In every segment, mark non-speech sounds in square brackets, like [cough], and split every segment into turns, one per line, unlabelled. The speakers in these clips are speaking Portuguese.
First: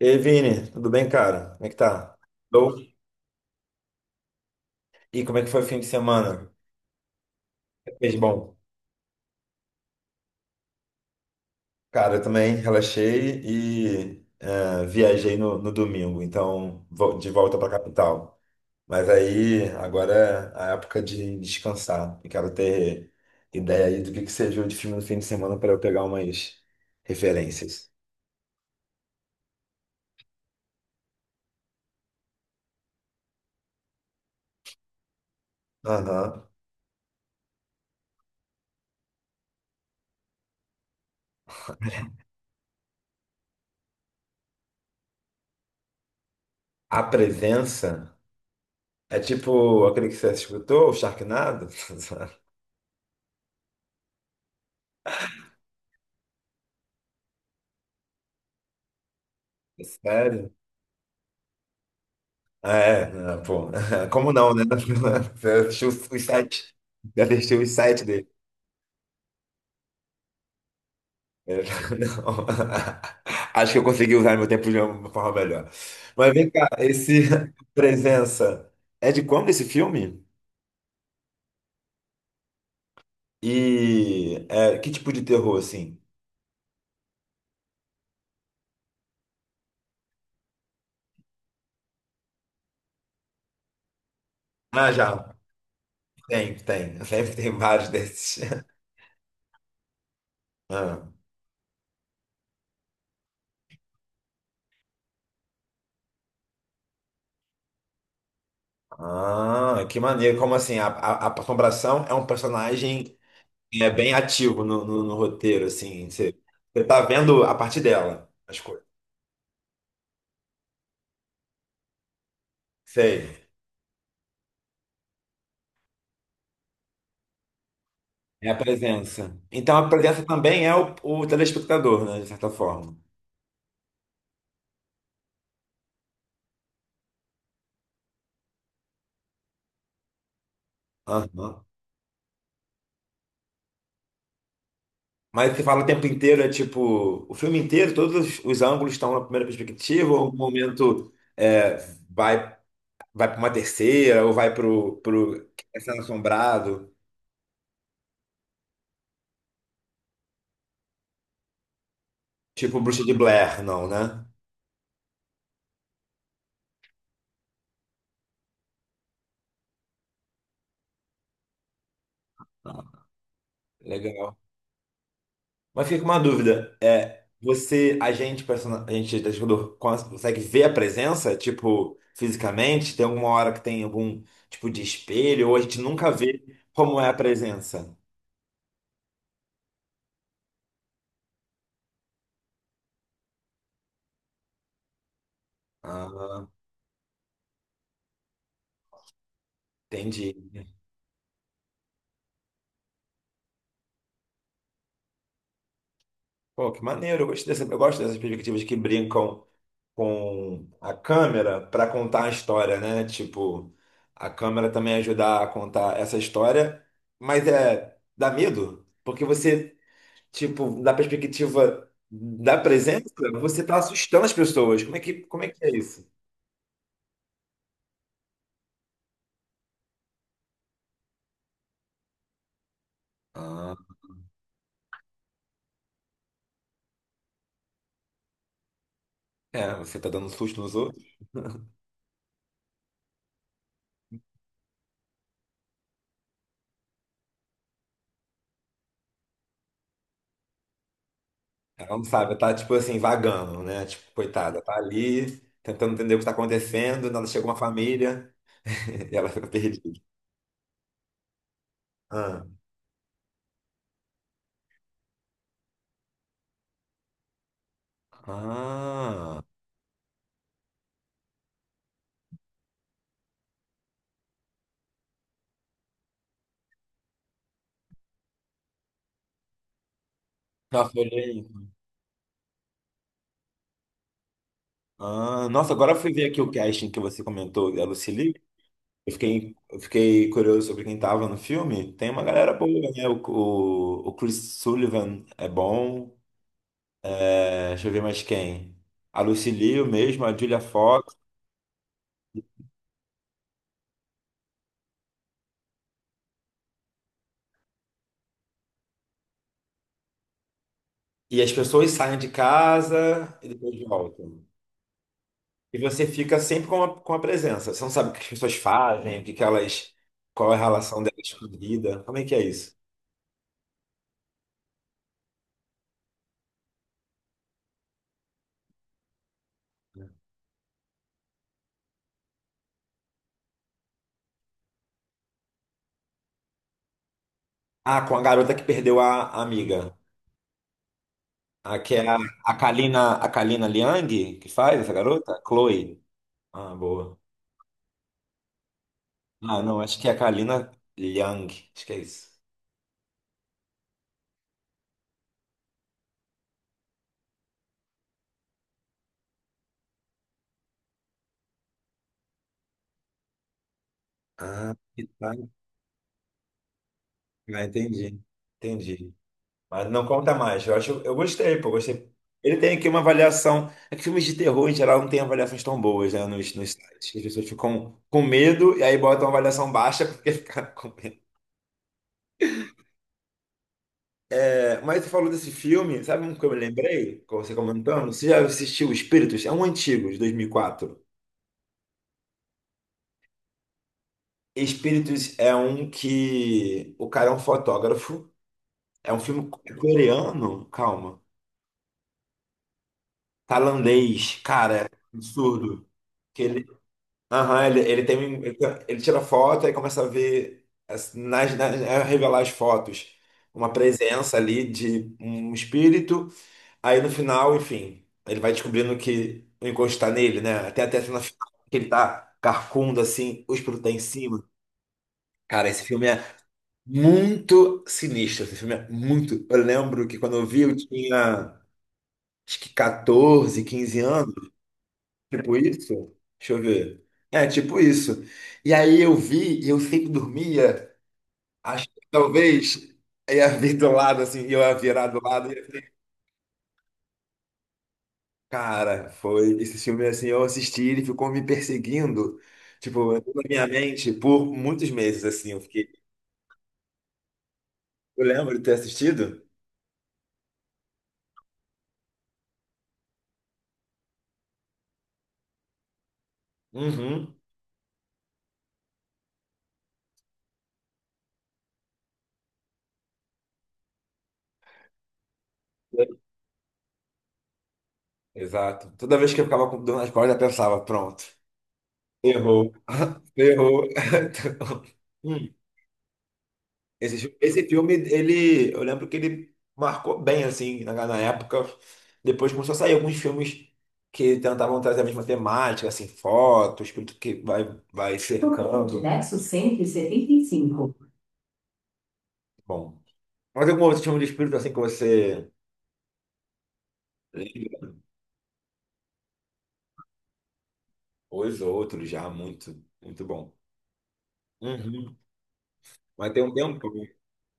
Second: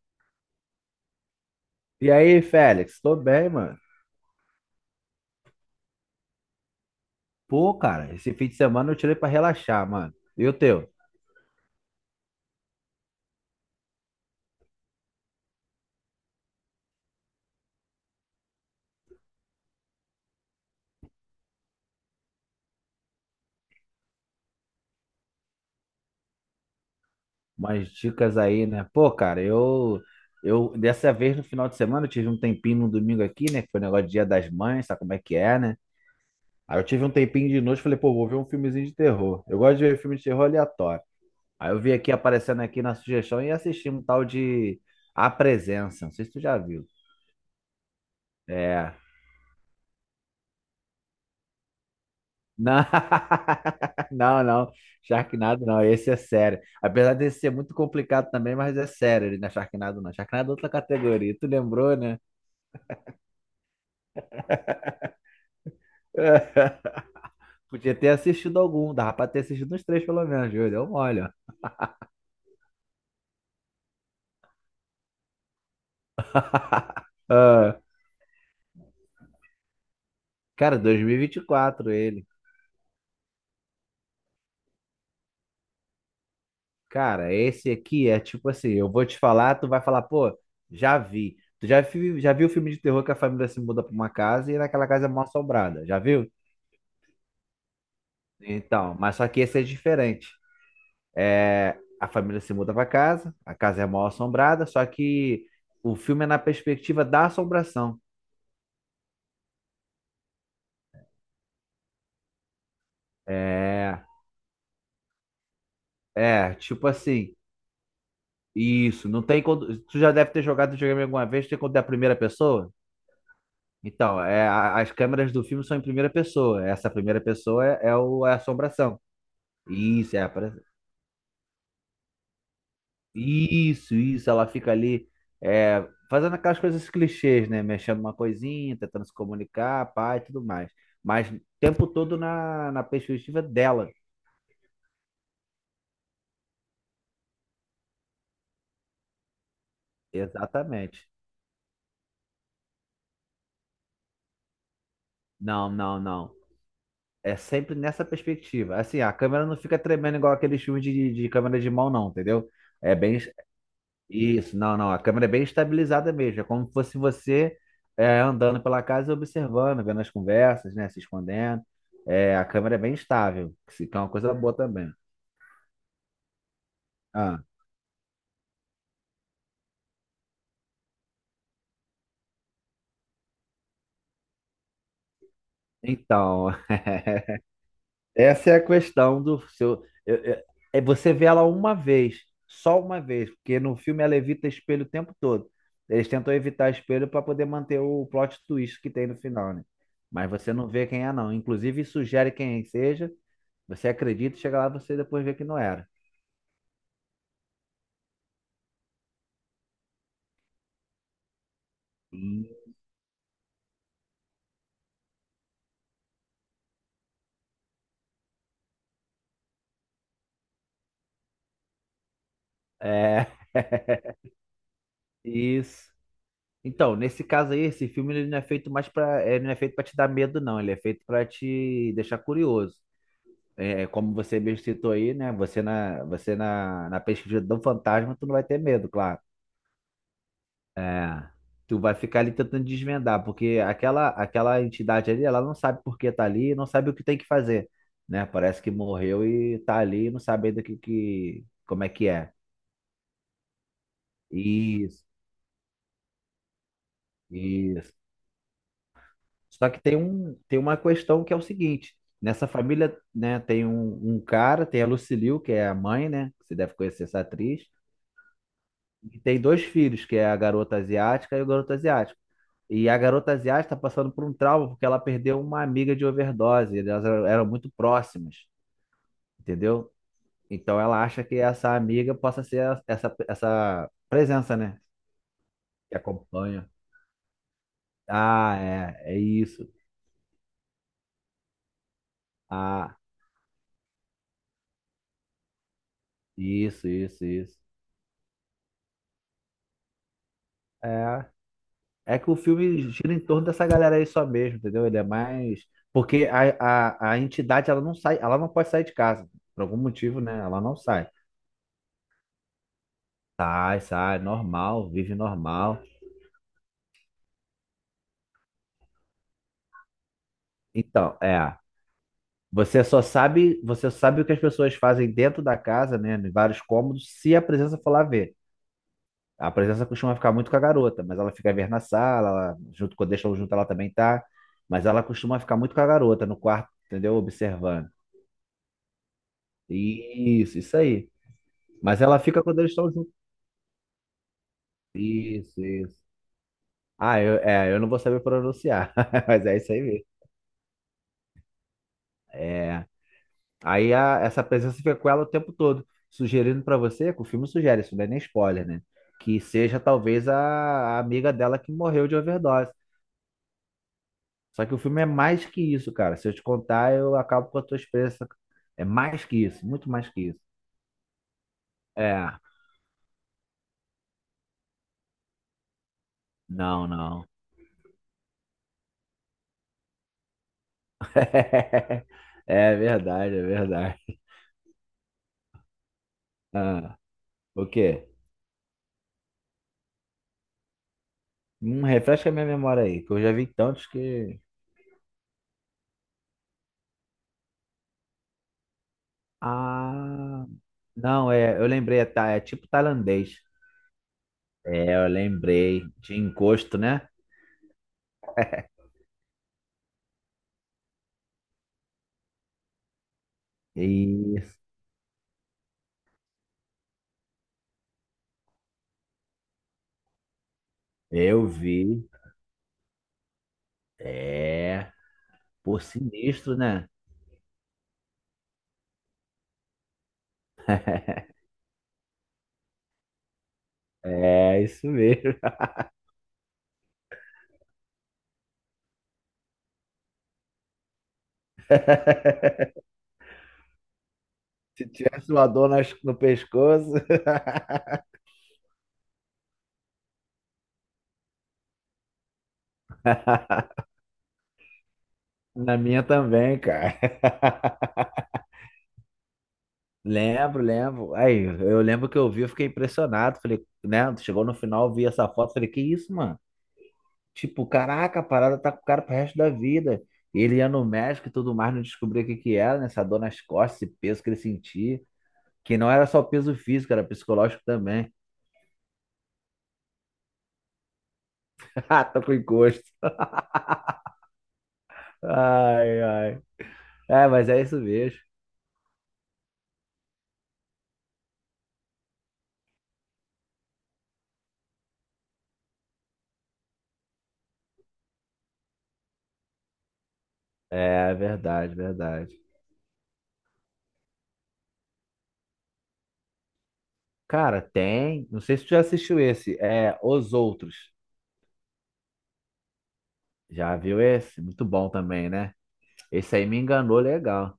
Ei, Vini, tudo bem, cara? Como é que
E
tá?
aí,
Tô.
Félix? Tô bem, mano.
E como é que foi o fim de semana?
Pô, cara,
Fez
esse fim de
bom.
semana eu tirei pra relaxar, mano. E o teu?
Cara, eu também relaxei e viajei no domingo, então de volta pra capital. Mas aí agora é a época de descansar. E quero ter ideia aí do que você viu de filme no fim de semana para eu pegar umas referências.
Umas dicas aí, né? Pô, cara, eu dessa vez no final de semana eu tive um tempinho no domingo aqui, né? Que foi negócio de Dia das Mães, sabe como é que é, né?
Aham.
Aí eu tive um tempinho de noite, falei, pô, vou ver um filmezinho de terror. Eu gosto de ver filme de terror aleatório. Aí eu vi aqui aparecendo aqui na sugestão e assisti um tal de A Presença. Não sei se tu já viu.
A Presença
É.
é tipo aquele que você escutou, o Sharknado? [laughs]
Não. [laughs] Não, não. Sharknado não, esse é sério. Apesar desse ser muito complicado também, mas é sério, ele não é Sharknado não. Sharknado é
Sério?
outra categoria, tu lembrou, né?
É, ah, pô, [laughs] como não, né? [laughs] Eu deixei os
[laughs]
sites, já deixei os
Podia
sites
ter
dele.
assistido algum, dava pra ter assistido uns três pelo menos, Júlio, deu mole, ó.
É, [laughs] não. [laughs] Acho que eu consegui usar meu tempo de uma forma melhor. Mas vem cá, esse [laughs]
Ah,
Presença é de quando esse filme?
cara, 2024, ele.
E que tipo de terror, assim?
Cara, esse aqui é tipo assim, eu vou te falar, tu vai falar, pô, já vi. Tu já, vi, já viu o filme de terror que a família se muda pra uma casa e naquela
Ah,
casa é mal
já,
assombrada, já viu?
tem, tem. [laughs] Sempre tem vários desses. [laughs]
Então, mas só que esse é diferente.
Ah,
É, a família se muda para casa, a casa é mal assombrada, só que o filme é na perspectiva da assombração.
ah, que maneiro. Como assim? A Assombração é um personagem é
É,
bem ativo no roteiro, assim. Você, você
tipo
tá
assim,
vendo a parte dela, as coisas.
isso, não tem quando, tu já deve ter jogado videogame alguma vez, tem quando é a primeira pessoa?
Sei.
Então, é, as câmeras do filme são em primeira pessoa, essa primeira pessoa é a
É a
assombração.
presença. Então a
Isso, é,
presença também é o telespectador, né? De certa forma.
isso, ela fica ali é, fazendo aquelas coisas clichês, né? Mexendo uma coisinha, tentando se comunicar, pá e tudo mais. Mas o
Aham.
tempo todo na, na perspectiva dela.
Mas você fala o tempo inteiro, é tipo, o filme inteiro, todos os ângulos estão na primeira perspectiva, ou um
Exatamente.
momento é, vai, vai para uma terceira, ou vai pro
Não, não,
Castelo
não.
Assombrado,
É sempre nessa perspectiva. Assim, a câmera não fica tremendo igual aqueles filmes de câmera de mão, não, entendeu?
tipo
É
Bruxa de
bem,
Blair, não, né?
isso, não, não. A câmera é bem estabilizada mesmo. É como se fosse você é, andando pela casa e observando, vendo as conversas, né? Se escondendo. É, a câmera é
Ah,
bem estável, que que é uma coisa
legal.
boa também.
Mas fica com uma dúvida. É,
Ah,
você, a gente, persona- a gente, telespectador, consegue ver a presença, tipo, fisicamente? Tem alguma hora que tem algum tipo de espelho, ou a gente nunca vê
então,
como é a
[laughs]
presença?
essa é a questão do seu. É você vê ela uma vez, só uma vez, porque no filme ela evita espelho o tempo todo. Eles tentam
Ah,
evitar espelho para poder manter o plot twist que tem no final, né? Mas você
entendi.
não vê quem é, não. Inclusive, sugere quem seja. Você acredita, e chega lá você depois vê que não era.
Pô, que maneiro. Eu gosto dessas perspectivas que brincam com a câmera para contar a
Sim.
história, né? Tipo, a câmera também ajudar a contar essa história, mas dá medo, porque você tipo, da perspectiva da presença,
É,
você tá
[laughs]
assustando as pessoas. Como é que é
isso.
isso?
Então, nesse caso aí, esse filme ele não é feito mais para, ele não é feito para te dar medo, não. Ele é feito para te deixar curioso.
Ah,
É, é como você mesmo citou aí, né? Você na, na pesquisa do fantasma, tu não vai ter medo, claro.
é, você tá dando susto nos outros.
É, tu vai ficar ali tentando desvendar, porque aquela, aquela entidade ali, ela não sabe por que tá ali, não sabe o que tem que fazer, né? Parece que morreu e tá ali, e não sabe ainda o que, que, como é
Ela não
que é.
sabe, tá tipo assim, vagando, né? Tipo, coitada, tá
Isso,
ali tentando entender o que tá acontecendo, nada chega uma
isso.
família [laughs] e ela fica
Só que tem
perdida.
um, tem uma questão que é o seguinte,
Ah.
nessa família, né, tem um cara, tem a Lucille que é a mãe, né, que você deve conhecer essa atriz, e
Ah.
tem dois filhos, que é a garota asiática e o garoto asiático. E a garota asiática está passando por um trauma porque ela perdeu uma amiga de overdose, elas eram muito próximas, entendeu? Então
Nossa,
ela acha que
olhei.
essa amiga possa ser essa presença, né,
Ah, nossa, agora eu
que
fui ver aqui o
acompanha.
casting que você comentou, a Lucille.
Ah, é, é isso.
Eu fiquei curioso sobre quem tava no filme. Tem uma galera boa,
Ah,
né? O Chris Sullivan é bom.
isso, isso, isso.
É, deixa eu ver mais quem. A Lucy Liu mesmo, a Julia Fox.
É, é que o filme gira em torno dessa galera aí só mesmo, entendeu? Ele é mais. Porque a entidade, ela não sai, ela não pode sair de casa. Por algum motivo, né? Ela não sai.
E as pessoas saem de casa e
Sai,
depois
sai,
voltam.
normal, vive
E
normal.
você fica sempre com a presença. Você não sabe o que as pessoas fazem, o que que elas, qual é a relação
Então,
delas com a
é.
vida. Como é que é isso?
Você só sabe, você sabe o que as pessoas fazem dentro da casa, né? Em vários cômodos, se a presença for lá ver. A presença costuma ficar muito com a garota, mas ela fica a ver na sala, ela, junto com deixa junto, ela também tá. Mas ela costuma ficar muito com a garota no quarto, entendeu? Observando.
Ah, com a garota que perdeu a amiga.
Isso aí.
Que
Mas
é a,
ela fica
a
quando eles estão
Kalina,
juntos.
a Kalina Liang, que faz essa garota?
Isso,
Chloe.
isso.
Ah, boa.
Ah, eu, é, eu não vou saber pronunciar, [laughs] mas é
Ah,
isso
não,
aí
acho
mesmo.
que é a Kalina Liang. Acho que é isso.
É. Aí essa presença fica com ela o tempo todo, sugerindo pra você, que o filme sugere, isso não é nem spoiler, né? Que seja talvez a amiga dela que morreu de overdose. Só
Ah,
que o filme
que
é
tá.
mais que isso, cara. Se eu te contar, eu acabo com a
Ah,
tua
entendi.
experiência. É
Entendi.
mais que isso, muito
Mas não
mais que
conta
isso.
mais. Eu acho, eu gostei, pô, gostei.
É,
Ele tem aqui uma avaliação. É que filmes de terror, em geral, não tem avaliações tão boas, né, nos
não,
sites. As
não.
pessoas ficam com medo e aí botam uma avaliação baixa [laughs] porque ficaram com medo.
[laughs] É verdade, é verdade.
É, mas você falou desse filme, sabe um que eu me
Ah,
lembrei, com você
o quê?
comentando? Você já assistiu Espíritos? É um antigo, de 2004.
Refresca a minha memória aí, que eu já vi tantos que.
Espíritos é um que o cara é um fotógrafo. É um filme
Ah,
coreano, calma.
não, é, eu lembrei, é, é tipo tailandês.
Tailandês, cara,
É, eu
é
lembrei
absurdo.
de
Que ele,
encosto, né?
aham, ele tira foto e começa a ver, a revelar as fotos, uma presença
Isso,
ali de um espírito. Aí no final, enfim, ele vai descobrindo que o encosto está nele, né? Até na
eu
final, que ele
vi.
tá carcundo assim, o espírito tá em cima.
É,
Cara,
por
esse filme é
sinistro, né?
muito sinistro. Esse filme é muito. Eu lembro que quando eu vi, eu
[laughs]
tinha, acho que 14, 15 anos,
É, isso mesmo.
tipo isso. Deixa eu ver. É, tipo isso. E aí eu vi, e eu sempre dormia, acho que
[laughs]
talvez ia vir do lado, assim, eu ia
Se
virar do
tivesse uma
lado.
dor
e-
no pescoço. [laughs]
Cara, foi esse filme, assim, eu assisti, ele ficou me perseguindo, tipo, na minha mente por muitos meses, assim, eu
Na
fiquei...
minha também, cara. [laughs]
Eu lembro de ter assistido?
Lembro, lembro. Aí, eu lembro que eu vi, eu fiquei impressionado. Falei, né? Chegou no final, eu vi essa foto, falei, que isso, mano?
Uhum.
Tipo, caraca, a parada tá com o cara pro resto da vida. E ele ia no médico e tudo mais, não descobria o que que era, né? Essa dor nas costas, esse peso que ele sentia. Que não era só peso físico, era psicológico também.
Exato. Toda vez que eu ficava com dor nas costas, eu pensava, pronto,
[laughs] Ah, tô com
errou,
encosto.
[laughs] errou. [laughs] Então."
Ai, ai. É, mas é
Esse
isso
filme,
mesmo.
ele, eu lembro que ele marcou bem, assim, na época. Depois começou a sair alguns filmes que tentavam trazer a mesma temática, assim, foto, o espírito que vai cercando. Nexo 175.
É, verdade, verdade.
Bom. Mas algum outro filme de espírito, assim, que você
Cara,
lembra?
tem. Não sei se tu já assistiu esse. É, Os Outros.
Os outros já, muito, muito bom.
Já viu esse? Muito bom
Uhum.
também, né?
Mas
Esse
tem
aí
um
me
tempo,
enganou legal.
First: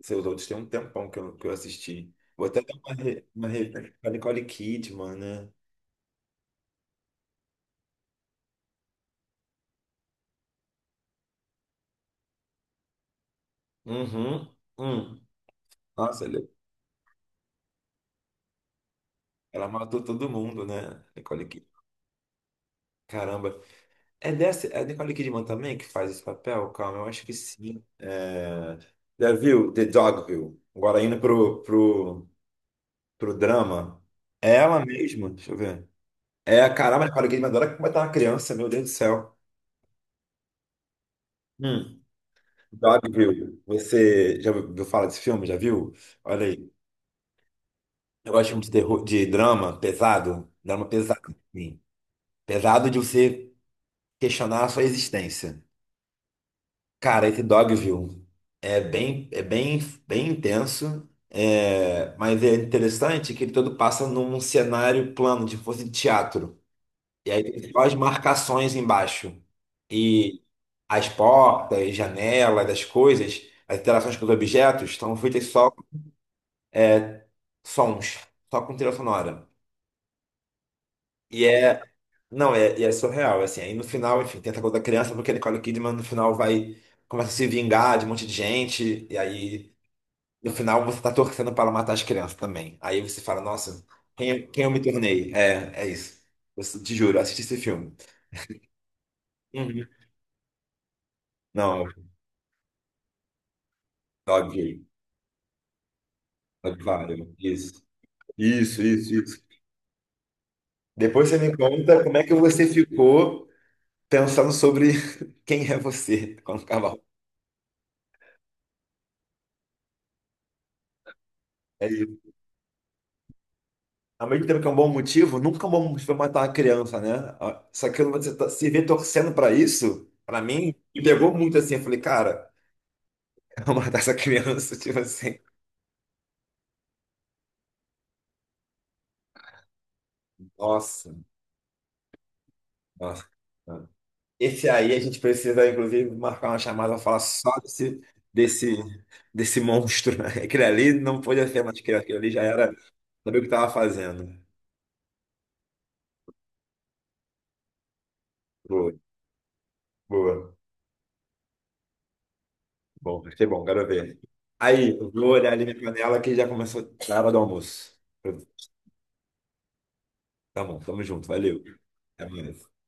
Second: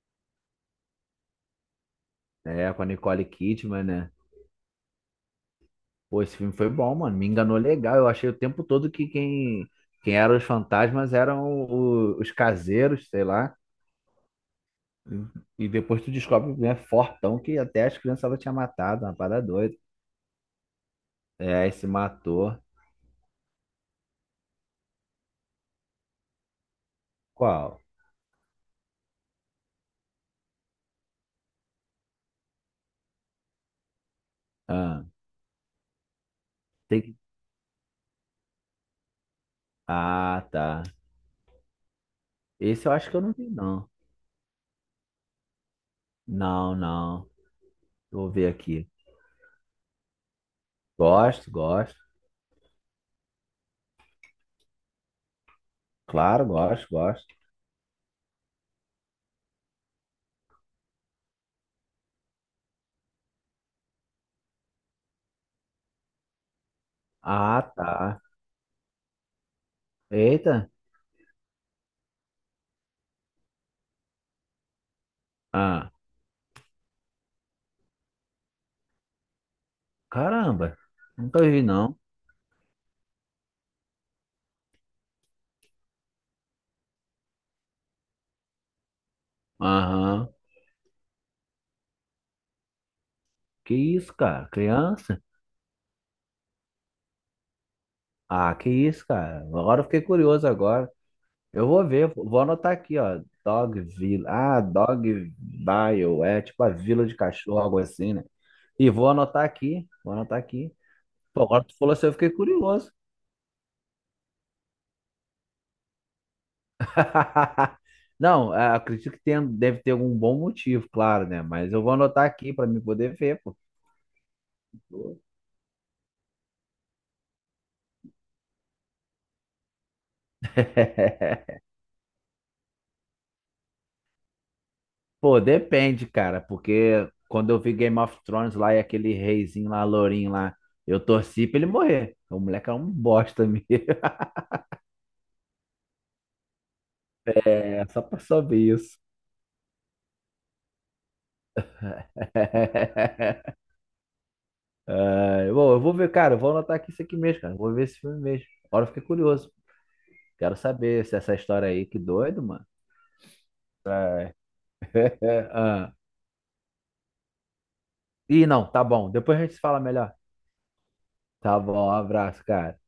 seus outros tem um tempão que eu assisti. Vou até
É,
dar
com a
uma, re-
Nicole
uma re-
Kidman,
com a
né?
Nicole Kidman, né?
Pô, esse filme foi bom, mano. Me enganou legal. Eu achei o tempo todo que quem eram os fantasmas eram os caseiros, sei lá.
Uhum. Hum.
E depois tu
Nossa,
descobre, né, fortão, que até as crianças ela tinha matado, uma parada
ela
doida.
matou todo mundo, né? Nicole
É,
Kidman.
esse matou.
Caramba. É a Nicole Kidman também que faz esse papel? Calma, eu acho que
Qual?
sim. É... Já viu The Dogville? Agora indo pro drama. É ela
Ah,
mesma? Deixa eu ver. É,
tem
caramba,
que...
Nicole Kidman adora como é uma criança, meu Deus do céu.
Ah, tá.
Hum.
Esse eu acho que eu não vi,
Dogville.
não.
Você já ouviu falar desse filme? Já viu? Olha aí.
Não, não. Vou
Eu
ver
gosto muito de
aqui.
terror, de drama pesado. Drama pesado,
Gosto,
sim.
gosto.
Pesado de você questionar a sua existência.
Claro, gosto,
Cara,
gosto.
esse Dogville é bem, é bem, bem intenso, mas é interessante que ele todo passa num cenário plano, de fosse teatro. E aí
Ah,
tem só as
tá.
marcações embaixo. E
Eita.
as portas, janelas, as coisas, as interações com os objetos estão feitas só com
Ah,
sons, só com trilha sonora.
caramba. Nunca
E
vi,
é,
não.
não, é, e é surreal, assim. Aí no final, enfim, tem essa coisa da criança, porque a Nicole Kidman no final começa a se vingar de um monte de gente, e aí.
Aham.
No final, você tá torcendo para matar as crianças também. Aí você fala,
Que
nossa,
isso,
quem,
cara?
quem eu me
Criança?
tornei? É isso. Eu te juro, assisti esse filme.
Ah, que isso, cara? Agora eu
Uhum.
fiquei curioso agora. Eu
Não,
vou ver, vou anotar aqui, ó. Dogville. Ah,
óbvio.
Dogville. É tipo a vila de
Claro,
cachorro, algo
isso.
assim, né?
Isso,
E vou
isso, isso.
anotar aqui. Vou anotar aqui.
Depois você
Pô,
me
agora tu falou
conta
assim, eu
como é
fiquei
que você
curioso.
ficou pensando sobre [laughs] quem é você quando acabar.
[laughs] Não, é, acredito que tem, deve ter algum bom motivo, claro, né? Mas eu
É
vou
isso.
anotar aqui pra me poder ver, pô.
Ao mesmo tempo que é um bom motivo, nunca é um bom motivo pra matar uma criança, né? Só que se vê torcendo pra isso, pra mim, me pegou
[laughs]
muito assim. Eu falei, cara, [laughs] eu vou matar essa criança, [laughs] tipo assim.
Pô, depende, cara, porque quando eu vi Game of Thrones lá e aquele reizinho lá, lourinho lá, eu
Nossa.
torci pra ele morrer. O moleque é um
Nossa.
bosta mesmo. [laughs]
Esse aí a gente precisa, inclusive, marcar uma chamada para falar só
É só pra saber
desse,
isso.
desse monstro, né? Aquele ali não podia ser mais aquele, aquele ali já era, sabia o que
[laughs]
estava fazendo.
É, bom, eu vou ver, cara, eu vou anotar aqui isso aqui mesmo, cara. Eu vou ver esse filme mesmo. Agora eu
Boa,
fiquei curioso. Quero
boa.
saber se essa história aí, que doido, mano.
Bom, vai ser bom, quero ver.
É,
Aí, eu vou
é,
olhar ali minha
ah.
panela que já começou a hora do almoço.
Ih, não, tá bom. Depois a gente se fala melhor.
Tá bom, tamo junto,
Tá
valeu.
bom, um
Até
abraço,
mais.
cara.